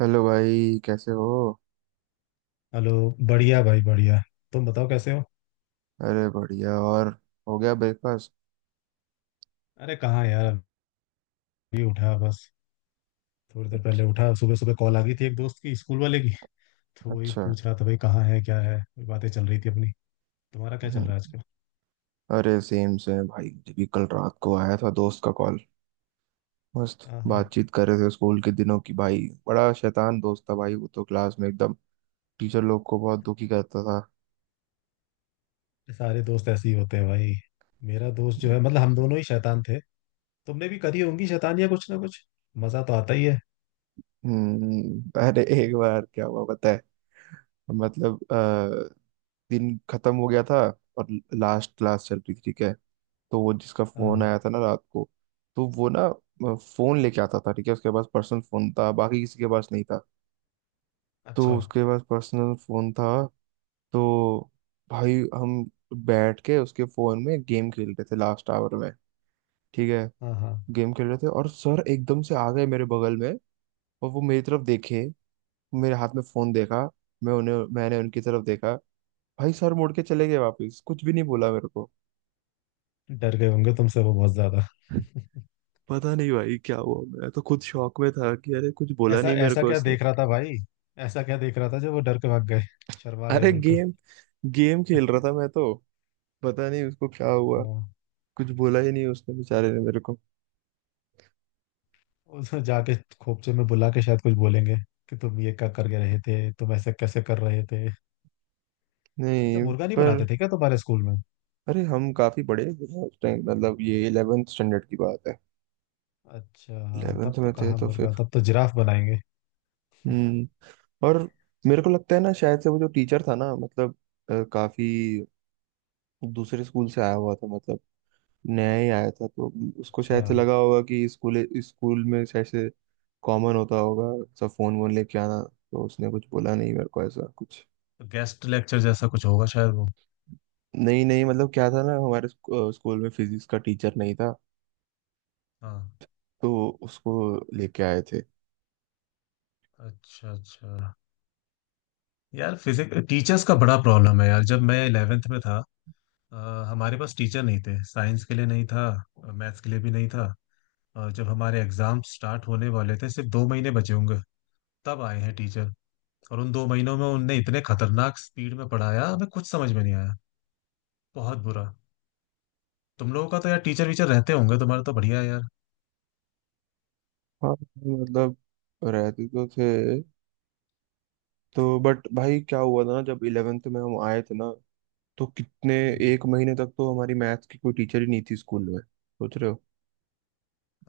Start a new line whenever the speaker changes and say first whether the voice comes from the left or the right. right: Hello भाई, कैसे हो।
left: हेलो। बढ़िया भाई बढ़िया। तुम बताओ कैसे हो।
right: अरे, बढ़िया। और हो गया ब्रेकफास्ट?
left: अरे कहाँ यार, अभी उठा बस। थोड़ी देर
right: अच्छा।
left: पहले उठा, सुबह सुबह कॉल आ गई थी एक दोस्त की, स्कूल वाले की। तो वही
right: अच्छा,
left: पूछ रहा था भाई कहाँ है क्या है, वही बातें चल रही थी अपनी। तुम्हारा क्या चल
right: हम्म,
left: रहा है आजकल।
right: अरे सेम से भाई, मुझे भी कल रात को आया था दोस्त का कॉल। मस्त।
left: हाँ हाँ।
right: बातचीत कर रहे थे स्कूल के दिनों की भाई। बड़ा शैतान दोस्त था भाई, वो तो क्लास में एकदम टीचर लोग को बहुत दुखी करता
left: सारे दोस्त ऐसे ही होते हैं भाई। मेरा दोस्त जो
right: था।
left: है मतलब हम दोनों ही शैतान थे। तुमने भी करी होंगी शैतान या कुछ ना कुछ, मजा तो आता ही है।
right: अरे, एक बार क्या हुआ पता है। मतलब दिन खत्म हो गया था और लास्ट क्लास चल रही थी। ठीक है, तो वो जिसका फोन
left: हाँ।
right: आया था ना रात को, तो वो ना फोन लेके आता था। ठीक है, उसके पास पर्सनल फोन था, बाकी किसी के पास नहीं था। तो
left: अच्छा।
right: उसके पास पर्सनल फोन था तो भाई हम बैठ के उसके फोन में गेम खेल रहे थे लास्ट आवर में। ठीक है,
left: हाँ हाँ।
right: गेम खेल रहे थे और सर एकदम से आ गए मेरे बगल में। और वो मेरी तरफ देखे, मेरे हाथ में फोन देखा। मैंने उनकी तरफ देखा। भाई सर मुड़ के चले गए वापस, कुछ भी नहीं बोला मेरे को।
left: डर गए होंगे तुमसे वो बहुत ज्यादा।
right: पता नहीं भाई क्या हुआ, मैं तो खुद शॉक में था कि अरे कुछ बोला
left: ऐसा
right: नहीं मेरे
left: ऐसा
right: को
left: क्या
right: उसने।
left: देख रहा था भाई, ऐसा क्या देख रहा था जो वो डर के भाग गए, शर्मा गए
right: अरे
left: बिल्कुल।
right: गेम गेम खेल रहा था मैं तो, पता नहीं उसको क्या हुआ।
left: हाँ।
right: कुछ बोला ही नहीं उसने बेचारे ने मेरे को।
left: उसमें जाके खोपचे में बुला के शायद कुछ बोलेंगे कि तुम ये क्या करके रहे थे, तुम ऐसे कैसे कर रहे थे। अच्छा
right: नहीं।
left: मुर्गा नहीं
right: पर
left: बनाते थे क्या तुम्हारे स्कूल में।
right: अरे, हम काफी बड़े भी हैं उस टाइम, मतलब ये इलेवेंथ स्टैंडर्ड की बात है।
left: अच्छा हाँ
right: इलेवेंथ
left: तब तो
right: में थे
left: कहाँ
right: तो
left: मुर्गा,
right: फिर।
left: तब तो जिराफ बनाएंगे।
right: हम्म और मेरे को लगता है ना शायद से वो जो टीचर था ना, मतलब काफी दूसरे स्कूल से आया हुआ था, मतलब नया ही आया था, तो उसको
left: अच्छा।
right: शायद से लगा होगा कि स्कूल स्कूल में शायद से कॉमन होता होगा सब फोन वोन लेके आना। तो उसने कुछ बोला नहीं मेरे को ऐसा कुछ।
left: तो गेस्ट लेक्चर जैसा कुछ होगा शायद वो।
right: नहीं नहीं, मतलब क्या था ना, हमारे स्कूल में फिजिक्स का टीचर नहीं था,
left: हाँ।
right: तो उसको लेके आए थे।
left: अच्छा अच्छा। यार फिजिक्स टीचर्स का बड़ा प्रॉब्लम है यार, जब मैं इलेवेंथ में था अ, हमारे पास टीचर नहीं थे, साइंस के लिए नहीं था, मैथ्स के लिए भी नहीं था। और जब हमारे एग्जाम स्टार्ट होने वाले थे सिर्फ दो महीने बचे होंगे, तब आए हैं टीचर। और उन दो महीनों में उनने इतने खतरनाक स्पीड में पढ़ाया, हमें कुछ समझ में नहीं आया। बहुत बुरा। तुम लोगों का तो यार टीचर वीचर रहते होंगे, तुम्हारा तो बढ़िया है यार।
right: हाँ, मतलब रहते तो थे। तो बट भाई, क्या हुआ था ना, जब इलेवेंथ में हम आए थे ना, तो कितने
left: हम्म।
right: एक महीने तक तो हमारी मैथ्स की कोई टीचर ही नहीं थी स्कूल में, सोच रहे हो।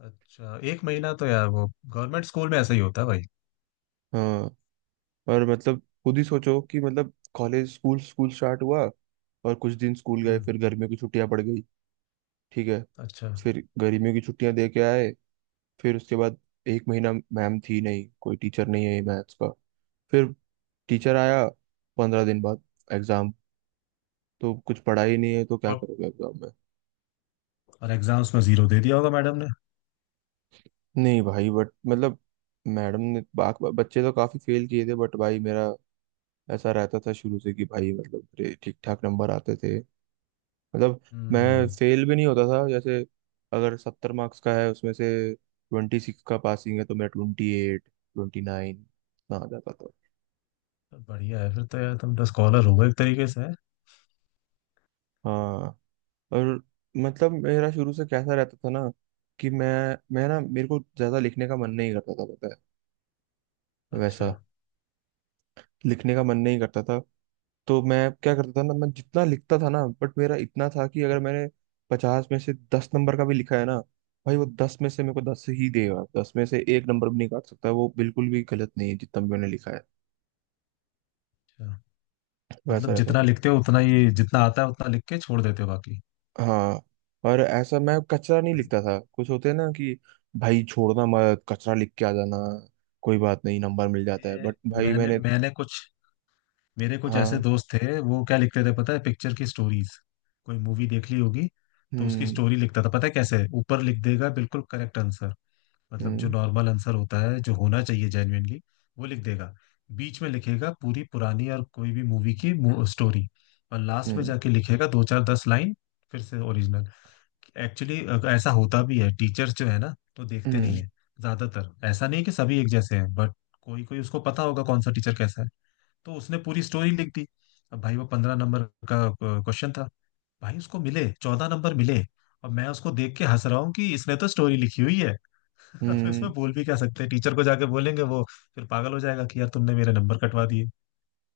left: अच्छा एक महीना तो यार वो, गवर्नमेंट स्कूल में ऐसा ही होता है भाई।
right: हाँ। और मतलब खुद ही सोचो कि मतलब कॉलेज स्कूल स्कूल स्टार्ट हुआ, और कुछ दिन स्कूल गए
left: हम्म।
right: फिर गर्मियों की छुट्टियां पड़ गई। ठीक है,
left: अच्छा।
right: फिर गर्मियों की छुट्टियां दे के आए, फिर उसके बाद एक महीना मैम थी नहीं, कोई टीचर नहीं है मैथ्स का। फिर टीचर आया 15 दिन बाद एग्जाम। तो कुछ पढ़ा ही नहीं है तो क्या
left: और,
right: करोगे एग्जाम में।
left: और एग्जाम्स में जीरो दे दिया होगा मैडम ने।
right: नहीं भाई, बट मतलब मैडम ने बाक बच्चे तो काफी फेल किए थे, बट भाई मेरा ऐसा रहता था शुरू से कि भाई मतलब मेरे ठीक ठाक नंबर आते थे। मतलब मैं
left: हम्म।
right: फेल भी नहीं होता था। जैसे अगर 70 मार्क्स का है उसमें से 26 का पासिंग है तो मैं 28, 29 आ जाता था।
left: तो बढ़िया है फिर तो यार, तुम तो स्कॉलर हो गए एक तरीके से, हैं?
right: हाँ। और मतलब मेरा शुरू से कैसा रहता था ना कि मैं ना मेरे को ज्यादा लिखने का मन नहीं करता था, पता है
left: अच्छा
right: वैसा। लिखने का मन नहीं करता था, तो मैं क्या करता था ना, मैं जितना लिखता था ना, बट मेरा इतना था कि अगर मैंने 50 में से 10 नंबर का भी लिखा है ना, भाई वो 10 में से मेरे को 10 ही देगा, 10 में से एक नंबर भी नहीं काट सकता, वो बिल्कुल भी गलत नहीं है जितना भी मैंने लिखा है।
left: अच्छा।
right: वैसा
left: मतलब
right: रहता
left: जितना
right: था।
left: लिखते हो उतना ही, जितना आता है उतना लिख के छोड़ देते हो बाकी।
right: हाँ। और ऐसा मैं कचरा नहीं
left: सही
right: लिखता था, कुछ होते हैं ना कि भाई छोड़ना मत कचरा लिख के आ जाना, कोई बात नहीं नंबर मिल
left: है।
right: जाता है,
left: ये
right: बट भाई
left: मैंने
right: मैंने।
left: मैंने कुछ, मेरे कुछ ऐसे
right: हाँ।
left: दोस्त थे वो क्या लिखते थे पता है, पिक्चर की स्टोरीज। कोई मूवी देख ली होगी तो उसकी
right: हम्म।
left: स्टोरी लिखता था, पता है कैसे, ऊपर लिख देगा बिल्कुल करेक्ट आंसर। मतलब जो
right: हम्म।
left: नॉर्मल आंसर होता है जो होना चाहिए जेन्युइनली, वो लिख देगा। बीच में लिखेगा पूरी पुरानी और कोई भी मूवी की स्टोरी। और लास्ट में
right: हम्म।
left: जाके लिखेगा दो चार दस लाइन फिर से ओरिजिनल। एक्चुअली ऐसा होता भी है, टीचर्स जो है ना तो देखते नहीं
right: हम्म।
left: है ज्यादातर। ऐसा नहीं है कि सभी एक जैसे हैं बट कोई कोई, उसको पता होगा कौन सा टीचर कैसा है, तो उसने पूरी स्टोरी लिख दी। अब भाई वो पंद्रह नंबर का क्वेश्चन था, भाई उसको मिले चौदह नंबर मिले। और मैं उसको देख के हंस रहा हूँ कि इसने तो स्टोरी लिखी हुई है। अब इसमें
right: हम्म।
left: बोल भी क्या सकते हैं, टीचर को जाके बोलेंगे वो फिर पागल हो जाएगा कि यार तुमने मेरे नंबर कटवा दिए।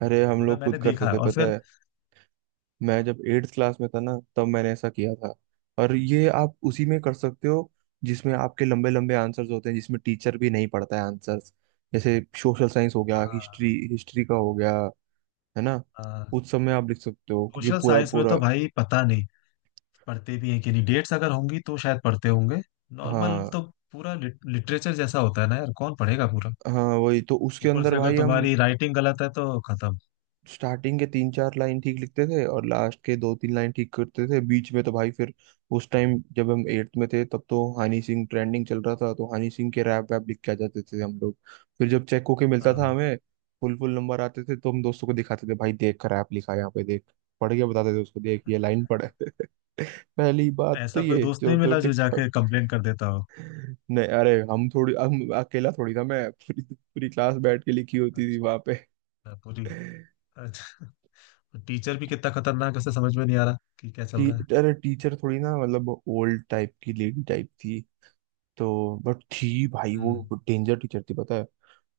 right: अरे, हम
left: मगर
right: लोग खुद
left: मैंने
right: करते
left: देखा
right: थे
left: और
right: पता
left: फिर,
right: है। मैं जब एट्थ क्लास में था ना तब मैंने ऐसा किया था। और ये आप उसी में कर सकते हो जिसमें आपके लंबे लंबे आंसर्स होते हैं, जिसमें टीचर भी नहीं पढ़ता है आंसर्स। जैसे सोशल साइंस हो गया, हिस्ट्री, हिस्ट्री का हो गया, है ना। उस सब में आप लिख सकते हो क्योंकि
left: सोशल
right: पूरा
left: साइंस में
right: पूरा।
left: तो भाई पता नहीं पढ़ते भी हैं कि नहीं, डेट्स अगर होंगी तो शायद पढ़ते होंगे। नॉर्मल
right: हाँ,
left: तो पूरा लिटरेचर जैसा होता है ना यार, कौन पढ़ेगा पूरा।
right: हाँ, वही तो उसके
left: ऊपर
right: अंदर
left: से अगर
right: भाई हम
left: तुम्हारी राइटिंग गलत है तो खत्म।
right: स्टार्टिंग के तीन चार लाइन ठीक लिखते थे और लास्ट के दो तीन लाइन ठीक करते थे। बीच में तो भाई फिर उस टाइम जब हम एट्थ में थे, तब तो हनी सिंह ट्रेंडिंग चल रहा था, तो हनी सिंह के रैप वैप लिख के आ जाते थे हम लोग। फिर जब चेक होके मिलता था
left: हाँ।
right: हमें फुल फुल नंबर आते थे, तो हम दोस्तों को दिखाते थे, भाई देख रैप लिखा है यहाँ पे, देख, पढ़ के बताते थे उसको, देख ये लाइन पढ़े। पहली बात तो
left: ऐसा कोई
right: ये
left: दोस्त
right: जो
left: नहीं
right: तो
left: मिला जो जाके
right: टिकटॉक।
left: कंप्लेन कर देता हो।
right: नहीं, अरे हम अकेला थोड़ी था मैं, पूरी पूरी क्लास बैठ के लिखी होती थी वहां पे।
left: अच्छा पूरी। अच्छा। टीचर भी कितना खतरनाक है, उसे समझ में नहीं आ रहा कि क्या चल
right: टी,
left: रहा है।
right: अरे टीचर थोड़ी ना, मतलब ओल्ड टाइप की लेडी टाइप थी, तो बट थी भाई वो
left: हम्म।
right: डेंजर टीचर थी पता है।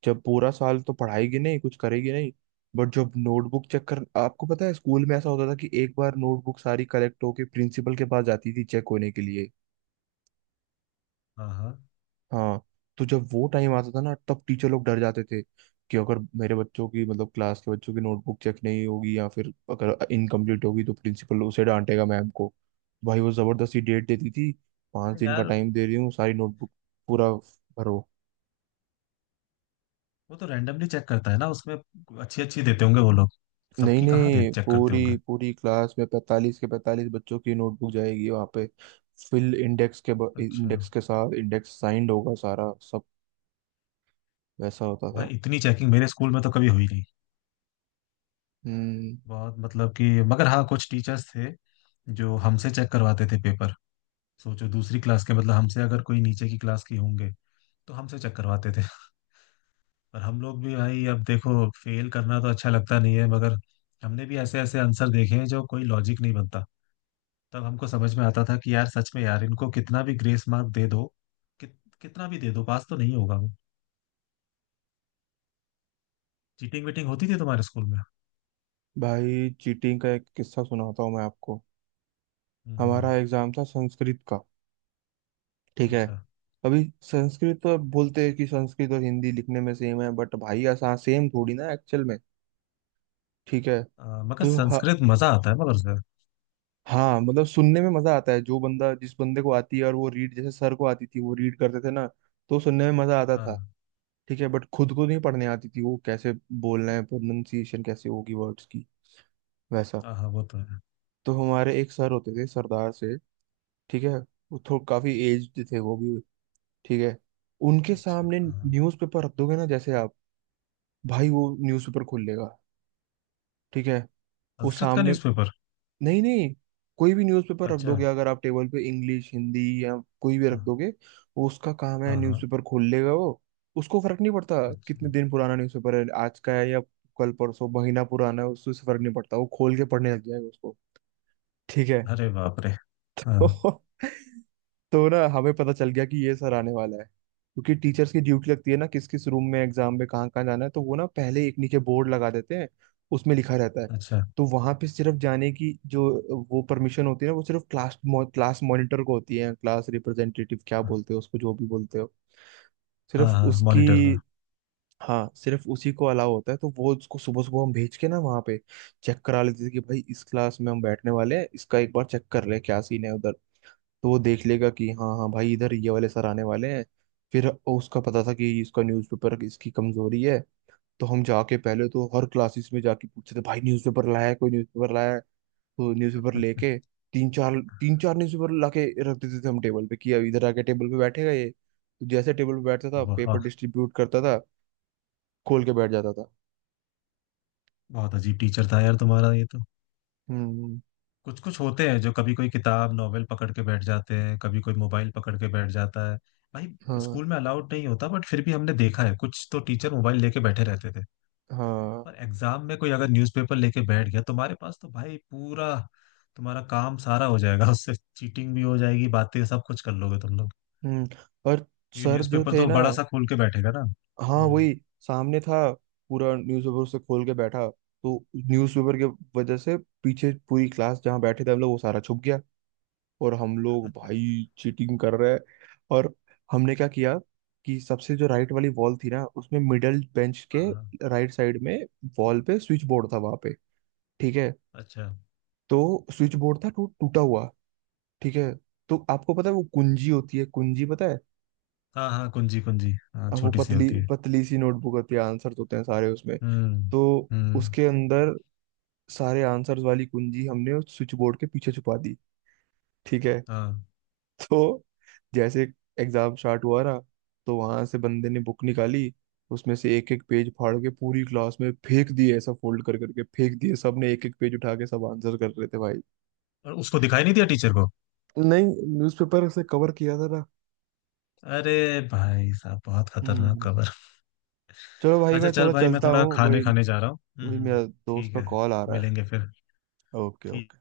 right: जब पूरा साल तो पढ़ाएगी नहीं, कुछ करेगी नहीं, बट जब नोटबुक चेक कर आपको पता है स्कूल में ऐसा होता था कि एक बार नोटबुक सारी कलेक्ट होके प्रिंसिपल के पास जाती थी चेक होने के लिए।
left: हाँ हाँ।
right: हाँ। तो जब वो टाइम आता था ना तब टीचर लोग डर जाते थे कि अगर मेरे बच्चों की मतलब क्लास के बच्चों की नोटबुक चेक नहीं होगी, या फिर अगर इनकम्प्लीट होगी तो प्रिंसिपल उसे डांटेगा मैम को। भाई, वो जबरदस्ती डेट देती थी, 5
left: अरे
right: दिन का
left: यार।
right: टाइम दे रही हूँ, सारी नोटबुक
left: वो,
right: पूरा भरो।
left: वो तो रैंडमली चेक करता है ना, उसमें अच्छी अच्छी देते होंगे वो लोग।
right: नहीं
left: सबकी कहाँ दे
right: नहीं,
left: चेक करते
right: पूरी
left: होंगे।
right: पूरी क्लास में 45 के 45 बच्चों की नोटबुक जाएगी वहाँ पे। फिल इंडेक्स के,
left: अच्छा।
right: इंडेक्स के साथ, इंडेक्स साइंड होगा सारा सब। वैसा होता था।
left: भाई इतनी चेकिंग मेरे स्कूल में तो कभी हुई नहीं।
right: हम्म
left: बहुत मतलब कि, मगर हाँ कुछ टीचर्स थे जो हमसे चेक करवाते थे पेपर। सोचो दूसरी क्लास के, मतलब हमसे अगर कोई नीचे की क्लास की होंगे तो हमसे चेक करवाते थे। और हम लोग भी भाई, अब देखो फेल करना तो अच्छा लगता नहीं है, मगर हमने भी ऐसे ऐसे आंसर देखे हैं जो कोई लॉजिक नहीं बनता। तब हमको समझ में आता था कि यार सच में यार इनको कितना भी ग्रेस मार्क दे दो, कितना भी दे दो पास तो नहीं होगा वो। चीटिंग वीटिंग होती थी तुम्हारे स्कूल में।
right: भाई चीटिंग का एक किस्सा सुनाता हूँ मैं आपको।
left: हम्म।
right: हमारा एग्जाम था संस्कृत का। ठीक है,
left: अच्छा।
right: अभी संस्कृत तो बोलते हैं कि संस्कृत और हिंदी लिखने में सेम है, बट भाई आसान सेम थोड़ी ना एक्चुअल में। ठीक है,
left: मगर
right: तो हाँ।
left: संस्कृत मजा आता है मगर सर।
right: हाँ, मतलब सुनने में मजा आता है, जो बंदा जिस बंदे को आती है, और वो रीड जैसे सर को आती थी, वो रीड करते थे ना, तो सुनने में मजा आता था।
left: हाँ।
right: ठीक है, बट खुद को नहीं पढ़ने आती थी, वो कैसे बोलना है, प्रोनाउंसिएशन कैसे होगी वर्ड्स की, वैसा।
left: हाँ हाँ वो तो है।
right: तो हमारे एक सर होते थे सरदार से। ठीक है, वो थोड़ा काफी एज्ड थे वो भी। ठीक है, उनके
left: अच्छा
right: सामने
left: हाँ।
right: न्यूज़पेपर रख दोगे ना जैसे आप, भाई वो न्यूज़पेपर खोल लेगा। ठीक है, वो
left: संस्कृत का
right: सामने।
left: न्यूज़पेपर।
right: नहीं नहीं, कोई भी न्यूज़पेपर रख
left: अच्छा।
right: दोगे, अगर आप टेबल पे इंग्लिश, हिंदी या कोई भी रख
left: हाँ
right: दोगे, वो उसका काम है
left: हाँ हाँ।
right: न्यूज़पेपर खोल लेगा वो। उसको फर्क नहीं पड़ता
left: अच्छा।
right: कितने दिन पुराना न्यूज़पेपर है, आज का है या कल परसों महीना पुराना है, उससे फर्क नहीं पड़ता, वो खोल के पढ़ने लग जाएगा उसको। ठीक है।
left: अरे बाप रे। हाँ।
right: तो ना हमें पता चल गया कि ये सर आने वाला है, क्योंकि टीचर्स की ड्यूटी लगती है ना किस किस रूम में एग्जाम में कहाँ कहाँ जाना है, तो वो ना पहले एक नीचे बोर्ड लगा देते हैं, उसमें लिखा रहता है।
left: अच्छा।
right: तो वहां पे सिर्फ जाने की जो वो परमिशन होती है ना, वो सिर्फ क्लास क्लास मॉनिटर को होती है, क्लास रिप्रेजेंटेटिव क्या बोलते हो उसको, जो भी बोलते हो,
left: हाँ
right: सिर्फ
left: हाँ
right: उसकी।
left: मॉनिटर का।
right: हाँ, सिर्फ उसी को अलाउ होता है, तो वो उसको सुबह सुबह हम भेज के ना वहाँ पे चेक करा लेते थे कि भाई इस क्लास में हम बैठने वाले हैं, इसका एक बार चेक कर ले क्या सीन है उधर। तो वो देख लेगा कि हाँ हाँ भाई इधर ये वाले सर आने वाले हैं। फिर उसका पता था कि इसका न्यूज़पेपर इसकी कमजोरी है। तो हम जाके पहले तो हर क्लासेस में जाके पूछते थे, भाई न्यूज़पेपर लाया है, कोई न्यूज़पेपर लाया है। तो न्यूज़पेपर लेके तीन चार तीन चार न्यूज़पेपर लाके रख देते थे हम टेबल पे कि अब इधर आके टेबल पे बैठेगा ये, तो जैसे टेबल पे बैठता था पेपर
left: वाह।
right: डिस्ट्रीब्यूट करता था, खोल के बैठ जाता था।
left: बहुत अजीब टीचर था यार तुम्हारा ये तो।
right: हम्म। हम्म।
left: कुछ कुछ होते हैं जो कभी कोई किताब नॉवेल पकड़ के बैठ जाते हैं, कभी कोई मोबाइल पकड़ के बैठ जाता है। भाई
right: हाँ।
left: स्कूल में अलाउड नहीं होता, बट फिर भी हमने देखा है कुछ तो टीचर मोबाइल लेके बैठे रहते थे।
right: हाँ।
left: पर एग्जाम में कोई अगर न्यूज़पेपर लेके बैठ गया तुम्हारे पास तो भाई पूरा, तुम्हारा काम सारा हो जाएगा उससे, चीटिंग भी हो जाएगी बातें सब कुछ कर लोगे तुम लोग।
right: हम्म। और
left: क्योंकि
right: सर जो
left: न्यूज़पेपर
right: थे
left: तो
right: ना,
left: बड़ा सा खोल के बैठेगा ना।
right: हाँ
left: हम्म।
right: वही, सामने था पूरा न्यूज़पेपर उसे खोल के बैठा, तो न्यूज़पेपर के वजह से पीछे पूरी क्लास जहाँ बैठे थे हम लोग वो सारा छुप गया। और हम लोग भाई चीटिंग कर रहे हैं। और हमने क्या किया कि सबसे जो राइट वाली वॉल थी ना उसमें मिडल बेंच के
left: हाँ हाँ।
right: राइट साइड में वॉल पे स्विच बोर्ड था वहां पे। ठीक है,
left: अच्छा।
right: तो स्विच बोर्ड था टूटा हुआ। ठीक है, तो आपको पता है वो कुंजी होती है, कुंजी पता है,
left: हाँ हाँ कुंजी कुंजी हाँ
right: अब वो
left: छोटी सी
right: पतली
left: होती है।
right: पतली सी नोटबुक होती है, आंसर्स होते हैं सारे उसमें।
left: हम्म।
right: तो
left: हम्म।
right: उसके अंदर सारे आंसर्स वाली कुंजी हमने उस स्विच बोर्ड के पीछे छुपा दी। ठीक है।
left: हाँ।
right: तो जैसे एग्जाम स्टार्ट हुआ ना, तो वहां से बंदे ने बुक निकाली, उसमें से एक एक पेज फाड़ के पूरी क्लास में फेंक दिए, ऐसा फोल्ड कर करके फेंक दिए, सबने एक एक पेज उठा के सब आंसर कर रहे थे भाई।
left: और उसको दिखाई नहीं दिया टीचर को।
right: तो नहीं, न्यूज़पेपर से कवर किया था ना।
left: अरे भाई साहब बहुत खतरनाक
right: हम्म
left: खबर।
right: चलो भाई
left: अच्छा
right: मैं
left: चल
right: थोड़ा
left: भाई मैं
right: चलता
left: थोड़ा
right: हूँ, वही
left: खाने खाने जा रहा हूँ।
right: वही
left: हम्म।
right: मेरा दोस्त
left: ठीक
right: का
left: है।
right: कॉल आ रहा है।
left: मिलेंगे फिर।
right: ओके,
left: ठीक
right: ओके।
left: है।